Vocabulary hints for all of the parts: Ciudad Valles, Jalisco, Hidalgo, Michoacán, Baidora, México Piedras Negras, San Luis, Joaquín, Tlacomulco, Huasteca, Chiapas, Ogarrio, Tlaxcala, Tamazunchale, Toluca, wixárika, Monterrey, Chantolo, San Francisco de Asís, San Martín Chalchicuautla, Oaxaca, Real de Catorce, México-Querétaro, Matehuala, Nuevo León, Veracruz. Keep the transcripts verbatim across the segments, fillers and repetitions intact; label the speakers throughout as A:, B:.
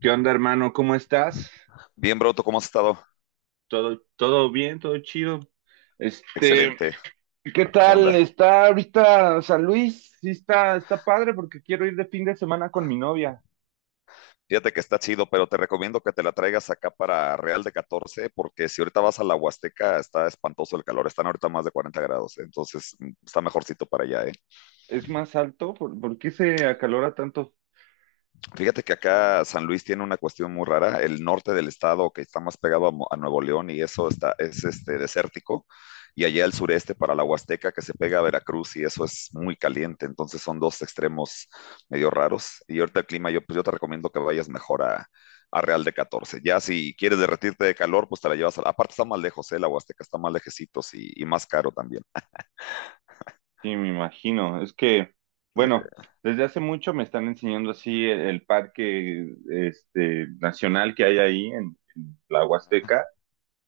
A: ¿Qué onda, hermano? ¿Cómo estás?
B: Bien, Broto, ¿cómo has estado?
A: ¿Todo, todo bien? ¿Todo chido? Este,
B: Excelente.
A: ¿qué
B: ¿Qué
A: tal?
B: onda?
A: ¿Está ahorita San Luis? Sí, está, está padre porque quiero ir de fin de semana con mi novia.
B: Fíjate que está chido, pero te recomiendo que te la traigas acá para Real de Catorce porque si ahorita vas a la Huasteca, está espantoso el calor. Están ahorita más de cuarenta grados, entonces mm, está mejorcito para allá, ¿eh?
A: ¿Es más alto? ¿Por, por qué se acalora tanto?
B: Fíjate que acá San Luis tiene una cuestión muy rara. El norte del estado, que está más pegado a, Mo- a Nuevo León y eso está, es este, desértico, y allá el sureste para la Huasteca, que se pega a Veracruz y eso es muy caliente. Entonces son dos extremos medio raros. Y ahorita el clima, yo, pues yo te recomiendo que vayas mejor a, a Real de Catorce. Ya si quieres derretirte de calor, pues te la llevas a. Aparte está más lejos, ¿eh? La Huasteca está más lejecitos y, y más caro también.
A: Sí, me imagino. Es que,
B: Ajá.
A: bueno, desde hace mucho me están enseñando así el, el parque este, nacional que hay ahí en, en la Huasteca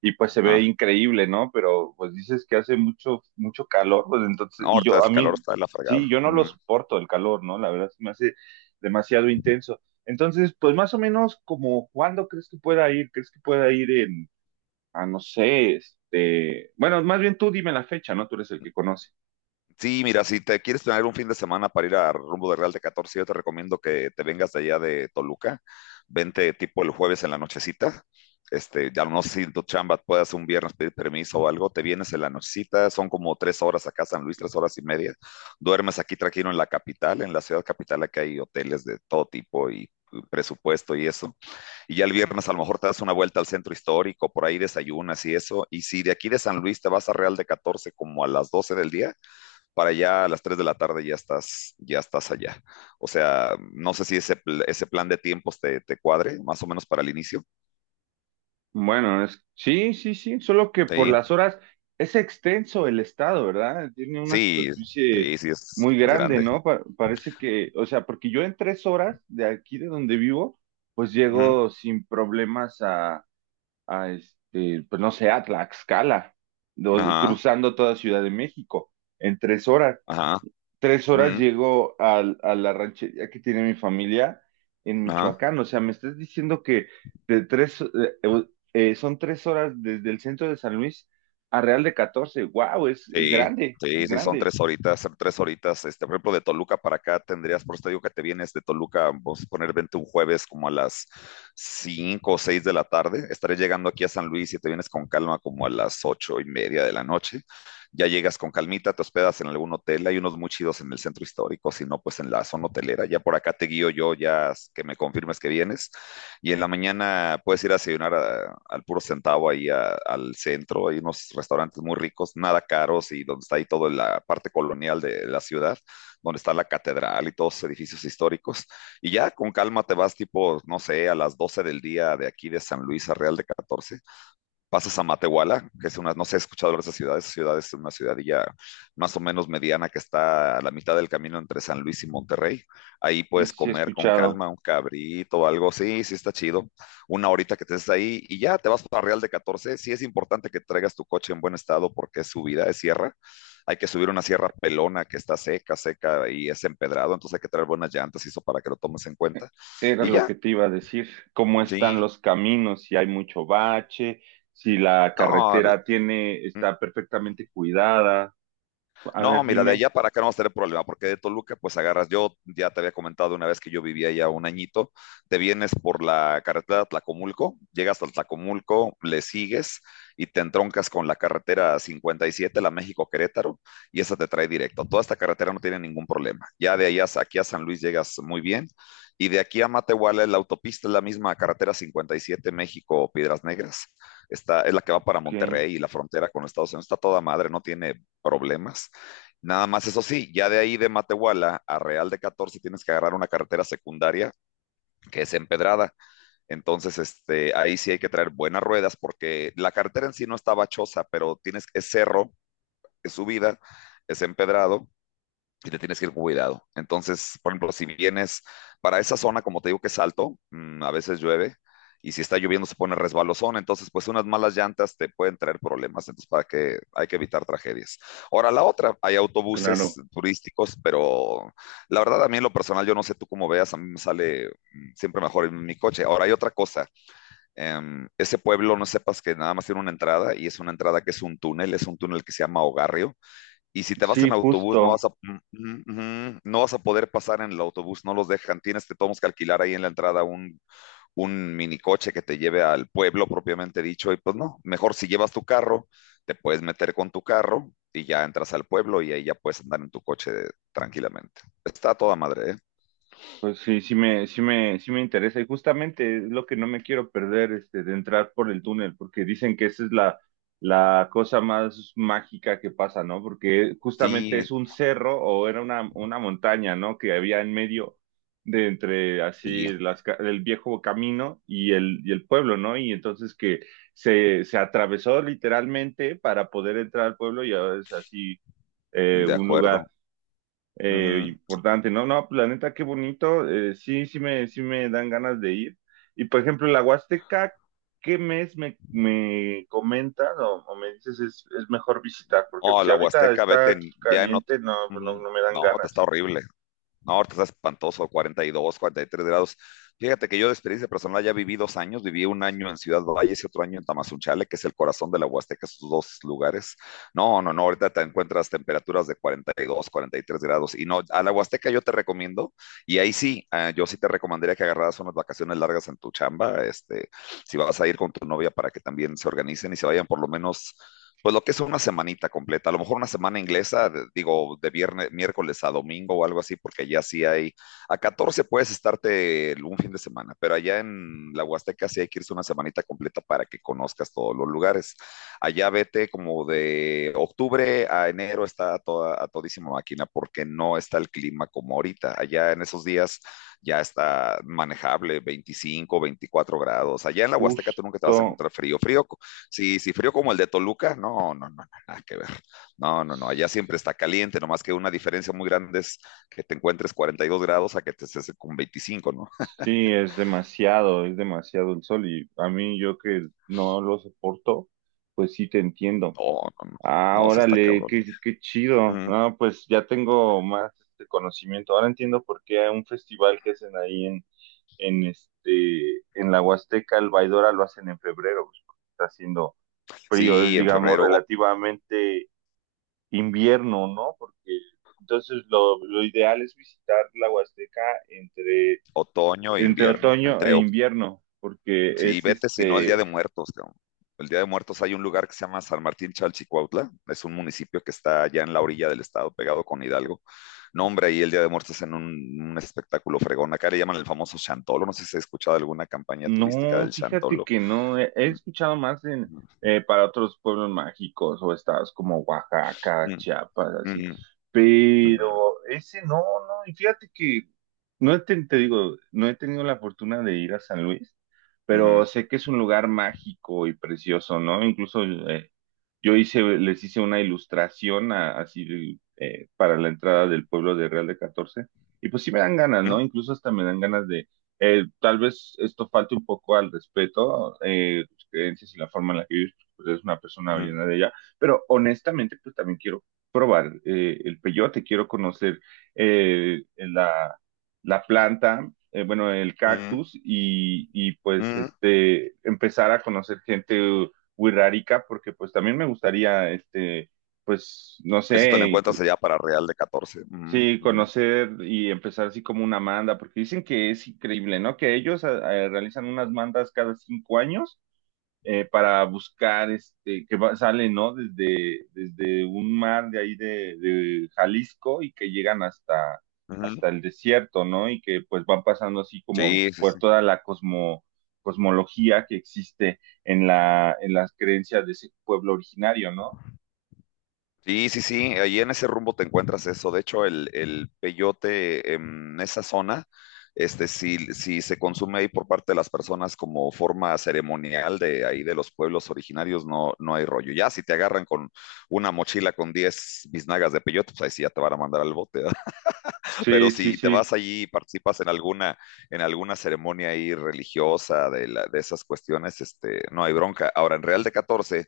A: y pues se ve
B: Ajá.
A: increíble, ¿no? Pero pues dices que hace mucho, mucho calor, pues entonces,
B: No,
A: y
B: ahorita
A: yo, a
B: el calor
A: mí,
B: está de la
A: sí,
B: fregada.
A: yo no lo
B: Mm.
A: soporto el calor, ¿no? La verdad se me hace demasiado intenso. Entonces, pues más o menos como, ¿cuándo crees que pueda ir? ¿Crees que pueda ir en, a no sé, este, bueno, más bien tú dime la fecha, ¿no? Tú eres el que conoce.
B: Sí, mira, si te quieres tener un fin de semana para ir a rumbo de Real de Catorce, yo te recomiendo que te vengas de allá de Toluca. Vente tipo el jueves en la nochecita. Este, ya no sé si en tu chamba puedas un viernes pedir permiso o algo. Te vienes en la nochecita, son como tres horas acá, San Luis, tres horas y media. Duermes aquí tranquilo en la capital, en la ciudad capital, aquí hay hoteles de todo tipo y presupuesto y eso. Y ya el viernes a lo mejor te das una vuelta al centro histórico, por ahí desayunas y eso. Y si de aquí de San Luis te vas a Real de Catorce como a las doce del día, para allá a las tres de la tarde ya estás, ya estás allá. O sea, no sé si ese, pl- ese plan de tiempos te, te cuadre, más o menos para el inicio.
A: Bueno, es, sí, sí, sí, solo que por
B: Sí,
A: las horas es extenso el estado, ¿verdad? Tiene una
B: sí,
A: superficie
B: sí, sí es,
A: muy
B: es
A: grande,
B: grande.
A: ¿no? Pa- parece que, o sea, porque yo en tres horas de aquí de donde vivo, pues
B: Ujú.
A: llego sin problemas a, a este, pues no sé, a Tlaxcala, do-
B: Ajá,
A: cruzando toda Ciudad de México en tres horas
B: ajá,
A: tres horas
B: ujú,
A: llego al- a, la ranchería que tiene mi familia en
B: ajá.
A: Michoacán. O sea, me estás diciendo que de tres, eh, eh, eh, son tres horas desde el centro de San Luis a Real de Catorce. ¡Wow! Es, es
B: Sí,
A: grande, es
B: sí, sí, son
A: grande.
B: tres horitas, son tres horitas. Este, por ejemplo, de Toluca para acá tendrías, por eso te digo que te vienes de Toluca, vamos a poner, vente un jueves como a las cinco o seis de la tarde. Estaré llegando aquí a San Luis y te vienes con calma como a las ocho y media de la noche. Ya llegas con calmita, te hospedas en algún hotel, hay unos muy chidos en el centro histórico, si no, pues en la zona hotelera. Ya por acá te guío yo, ya que me confirmes que vienes. Y en la mañana puedes ir a desayunar a- al puro centavo ahí a- al centro. Hay unos restaurantes muy ricos, nada caros y donde está ahí toda la parte colonial de la ciudad, donde está la catedral y todos los edificios históricos. Y ya con calma te vas tipo, no sé, a las doce del día de aquí de San Luis a Real de Catorce, pasas a Matehuala, que es una, no sé, he escuchado hablar de esa ciudad, esa ciudad es una ciudadilla más o menos mediana que está a la mitad del camino entre San Luis y Monterrey. Ahí
A: Sí,
B: puedes
A: sí, he
B: comer con
A: escuchado.
B: calma un cabrito o algo, sí, sí está chido. Una horita que te estés ahí y ya te vas para Real de Catorce. Sí es importante que traigas tu coche en buen estado porque es subida, es sierra. Hay que subir una sierra pelona que está seca, seca y es empedrado, entonces hay que traer buenas llantas y eso para que lo tomes en cuenta.
A: Era
B: Y
A: lo
B: ya,
A: que te iba a decir. ¿Cómo están
B: sí,
A: los caminos? Si hay mucho bache, si la
B: no,
A: carretera tiene, está perfectamente cuidada. A
B: no,
A: ver,
B: mira, de
A: dime.
B: allá para acá no vas a tener problema, porque de Toluca, pues agarras, yo ya te había comentado una vez que yo vivía ya un añito, te vienes por la carretera de Tlacomulco, llegas al Tlacomulco, le sigues y te entroncas con la carretera cincuenta y siete, la México-Querétaro, y esa te trae directo. Toda esta carretera no tiene ningún problema. Ya de allá aquí a San Luis llegas muy bien. Y de aquí a Matehuala, la autopista es la misma carretera cincuenta y siete México Piedras Negras. Está, es la que va para
A: Ok,
B: Monterrey y la frontera con Estados Unidos. Está toda madre, no tiene problemas. Nada más, eso sí, ya de ahí de Matehuala a Real de Catorce tienes que agarrar una carretera secundaria que es empedrada. Entonces, este, ahí sí hay que traer buenas ruedas porque la carretera en sí no está bachosa, pero tienes, es cerro, es subida, es empedrado y te tienes que ir con cuidado. Entonces, por ejemplo, si vienes para esa zona, como te digo que es alto, mm, a veces llueve y si está lloviendo se pone resbalosón, entonces pues unas malas llantas te pueden traer problemas, entonces para que hay que evitar tragedias. Ahora la otra, hay autobuses
A: claro.
B: turísticos, pero la verdad a mí en lo personal yo no sé tú cómo veas, a mí me sale mm, siempre mejor en mi coche. Ahora hay otra cosa, em, ese pueblo no sepas que nada más tiene una entrada y es una entrada que es un túnel, es un túnel que se llama Ogarrio y si te vas
A: Sí,
B: en autobús, no
A: justo.
B: vas a, mm, mm, mm, no vas a poder pasar en el autobús, no los dejan. Tienes que, tenemos que alquilar ahí en la entrada un, un minicoche que te lleve al pueblo propiamente dicho. Y pues no, mejor si llevas tu carro, te puedes meter con tu carro y ya entras al pueblo y ahí ya puedes andar en tu coche tranquilamente. Está a toda madre, ¿eh?
A: Pues sí, sí me, sí me, sí me interesa y justamente es lo que no me quiero perder, este, de entrar por el túnel, porque dicen que esa es la, la cosa más mágica que pasa, ¿no? Porque justamente
B: Sí,
A: es un cerro o era una, una montaña, ¿no? Que había en medio de entre
B: sí,
A: así las, ca- el viejo camino y el, y el pueblo, ¿no? Y entonces que se, se atravesó literalmente para poder entrar al pueblo y ahora es así, eh,
B: de
A: un
B: acuerdo.
A: lugar, eh,
B: Ujú.
A: importante, ¿no? No, pues la neta, qué bonito, eh, sí, sí me, sí me dan ganas de ir. Y por ejemplo, la Huasteca, ¿qué mes me, me comentas o, o me dices es, es mejor visitar? Porque pues,
B: Oh,
A: si
B: la
A: ahorita
B: Huasteca, vete
A: está
B: en- ya en otro.
A: caliente, no, pues, no,
B: Ujú.
A: no me dan
B: No, te está
A: ganas.
B: horrible. No, ahorita está espantoso, cuarenta cuarenta y dos, cuarenta y tres grados. Fíjate que yo de experiencia personal ya viví dos años, viví un año en Ciudad Valles y otro año en Tamazunchale, que es el corazón de la Huasteca, esos dos lugares. No, no, no, ahorita te encuentras temperaturas de cuarenta cuarenta y dos, cuarenta y tres grados. Y no, a la Huasteca yo te recomiendo, y ahí sí, eh, yo sí te recomendaría que agarraras unas vacaciones largas en tu chamba, este, si vas a ir con tu novia para que también se organicen y se vayan por lo menos pues lo que es una semanita completa, a lo mejor una semana inglesa, de- digo, de viernes, miércoles a domingo o algo así, porque ya sí hay, a catorce puedes estarte el- un fin de semana, pero allá en la Huasteca sí hay que irse una semanita completa para que conozcas todos los lugares. Allá vete como de octubre a enero está a, toda, a todísima máquina, porque no está el clima como ahorita. Allá en esos días ya está manejable, veinticinco, veinticuatro grados. Allá en la Huasteca tú nunca te vas a
A: Justo,
B: encontrar frío, frío. Sí, sí, frío como el de Toluca, no, no, no, no, nada que ver. No, no, no, allá siempre está caliente, nomás que una diferencia muy grande es que te encuentres cuarenta y dos grados a que te estés con veinticinco, ¿no?
A: sí, es demasiado, es demasiado el sol y a mí yo que no lo soporto, pues sí te entiendo.
B: No, no, no,
A: Ah,
B: no, sí está
A: órale,
B: cabrón.
A: qué, qué chido.
B: Mm.
A: No, pues ya tengo más este conocimiento. Ahora entiendo por qué hay un festival que hacen ahí en, en este, en la Huasteca, el Baidora, lo hacen en febrero, pues, porque está haciendo frío, es
B: Sí, en
A: digamos
B: febrero, o-
A: relativamente invierno, ¿no? Porque entonces lo, lo ideal es visitar la Huasteca entre,
B: otoño e
A: entre
B: invierno,
A: otoño
B: entre.
A: e invierno, porque
B: Sí,
A: es
B: vete si no el Día
A: este
B: de Muertos, cabrón. El Día de Muertos hay un lugar que se llama San Martín Chalchicuautla, es un municipio que está allá en la orilla del estado, pegado con Hidalgo. No, hombre, ahí el Día de Muertos es en un, un espectáculo fregón. Acá le llaman el famoso Chantolo, no sé si has escuchado alguna campaña turística
A: No,
B: del
A: fíjate
B: Chantolo.
A: que no, he, he
B: Mm,
A: escuchado más en eh, para otros pueblos mágicos o estados como Oaxaca,
B: mm,
A: Chiapas, así,
B: mm,
A: pero ese no, no, y fíjate que no he ten- te digo, no he tenido la fortuna de ir a San Luis,
B: mm, mm,
A: pero sé que es un lugar mágico y precioso, ¿no? Incluso, eh, yo hice, les hice una ilustración a- así de, eh, para la entrada del pueblo de Real de Catorce y pues sí me dan ganas,
B: mm,
A: ¿no? Incluso hasta me dan ganas, eh, tal vez esto falte un poco al respeto, eh, tus creencias y la forma en la que vives, pues eres una persona
B: mm,
A: llena de ella, pero honestamente, pues también quiero probar, eh, el peyote, quiero conocer, eh, la, la planta, eh, bueno, el
B: mm,
A: cactus y, y, pues
B: mm.
A: este, empezar a conocer gente wixárika porque pues también me gustaría, este, pues, no
B: Eso te lo
A: sé,
B: encuentras allá para Real de Catorce. Mm,
A: sí,
B: mm,
A: conocer y empezar así como una manda, porque dicen que es increíble, ¿no? Que ellos a- a- realizan unas mandas cada cinco años, eh, para buscar, este, que va- salen, ¿no? Desde, desde un mar de ahí de, de Jalisco y que llegan hasta,
B: mm.
A: hasta el desierto, ¿no? Y que pues van pasando así como
B: Sí, sí,
A: por
B: sí.
A: toda la cosmo, cosmología que existe en la, en las creencias de ese pueblo originario, ¿no?
B: Sí, sí, sí, ahí en ese rumbo te encuentras eso. De hecho, el, el peyote en esa zona, este, si, si se consume ahí por parte de las personas como forma ceremonial de ahí de los pueblos originarios, no, no hay rollo. Ya si te agarran con una mochila con diez biznagas de peyote, pues ahí sí ya te van a mandar al bote, ¿verdad? Pero
A: Sí, sí,
B: si te
A: sí.
B: vas allí y participas en alguna, en alguna, ceremonia ahí religiosa de, la- de esas cuestiones, este, no hay bronca. Ahora, en Real de Catorce,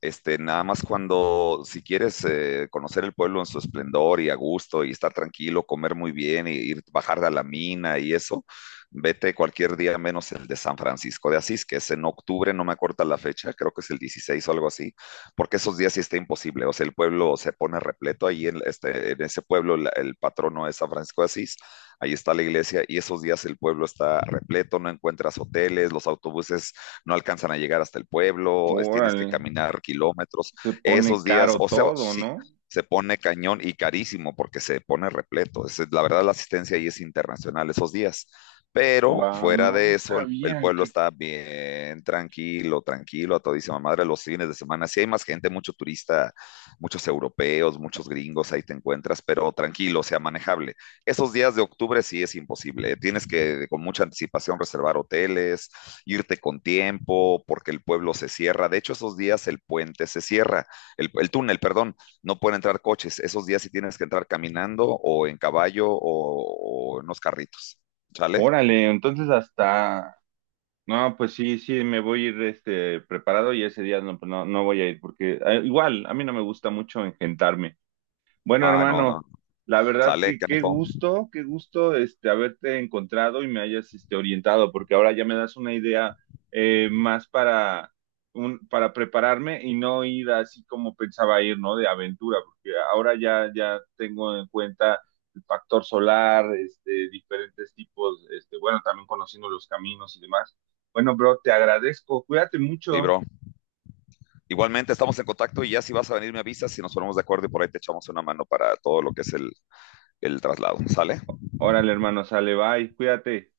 B: este, nada más cuando, si quieres eh, conocer el pueblo en su esplendor y a gusto y estar tranquilo, comer muy bien y ir, bajar a la mina y eso, vete cualquier día menos el de San Francisco de Asís, que es en octubre, no me acuerdo la fecha, creo que es el dieciséis o algo así, porque esos días sí está imposible, o sea, el pueblo se pone repleto ahí en, este, en ese pueblo, la- el patrono es San Francisco de Asís, ahí está la iglesia y esos días el pueblo está repleto, no encuentras hoteles, los autobuses no alcanzan a llegar hasta el pueblo, es, tienes que
A: Órale.
B: caminar kilómetros.
A: Se pone
B: Esos días,
A: caro
B: o sea,
A: todo,
B: sí,
A: ¿no?
B: se pone cañón y carísimo porque se pone repleto. Es, la verdad, la asistencia ahí es internacional esos días. Pero
A: Wow,
B: fuera
A: no,
B: de
A: no
B: eso, el, el,
A: sabía
B: pueblo
A: que.
B: está bien tranquilo, tranquilo, a todísima madre los fines de semana. Sí hay más gente, mucho turista, muchos europeos, muchos gringos, ahí te encuentras, pero tranquilo, o sea, manejable. Esos días de octubre sí es imposible. Tienes que con mucha anticipación reservar hoteles, irte con tiempo, porque el pueblo se cierra. De hecho, esos días el puente se cierra, el, el túnel, perdón, no pueden entrar coches. Esos días sí tienes que entrar caminando o en caballo o, o en unos carritos. ¿Sale?
A: Órale, entonces hasta. No, pues sí, sí, me voy a ir, este, preparado y ese día no, pues no, no voy a ir porque, eh, igual, a mí no me gusta mucho engentarme. Bueno,
B: Ah, no, no.
A: hermano, la verdad
B: Sale,
A: que qué
B: canijo.
A: gusto, qué gusto este haberte encontrado y me hayas este orientado, porque ahora ya me das una idea, eh, más para un, para prepararme y no ir así como pensaba ir, ¿no? De aventura, porque ahora ya ya tengo en cuenta el factor solar, este diferentes tipos, este bueno, también conociendo los caminos y demás. Bueno, bro, te agradezco. Cuídate
B: Sí,
A: mucho.
B: bro. Igualmente estamos en contacto y ya si vas a venir me avisas, si nos ponemos de acuerdo y por ahí te echamos una mano para todo lo que es el, el traslado. ¿Sale?
A: Órale, hermano, sale, bye. Cuídate.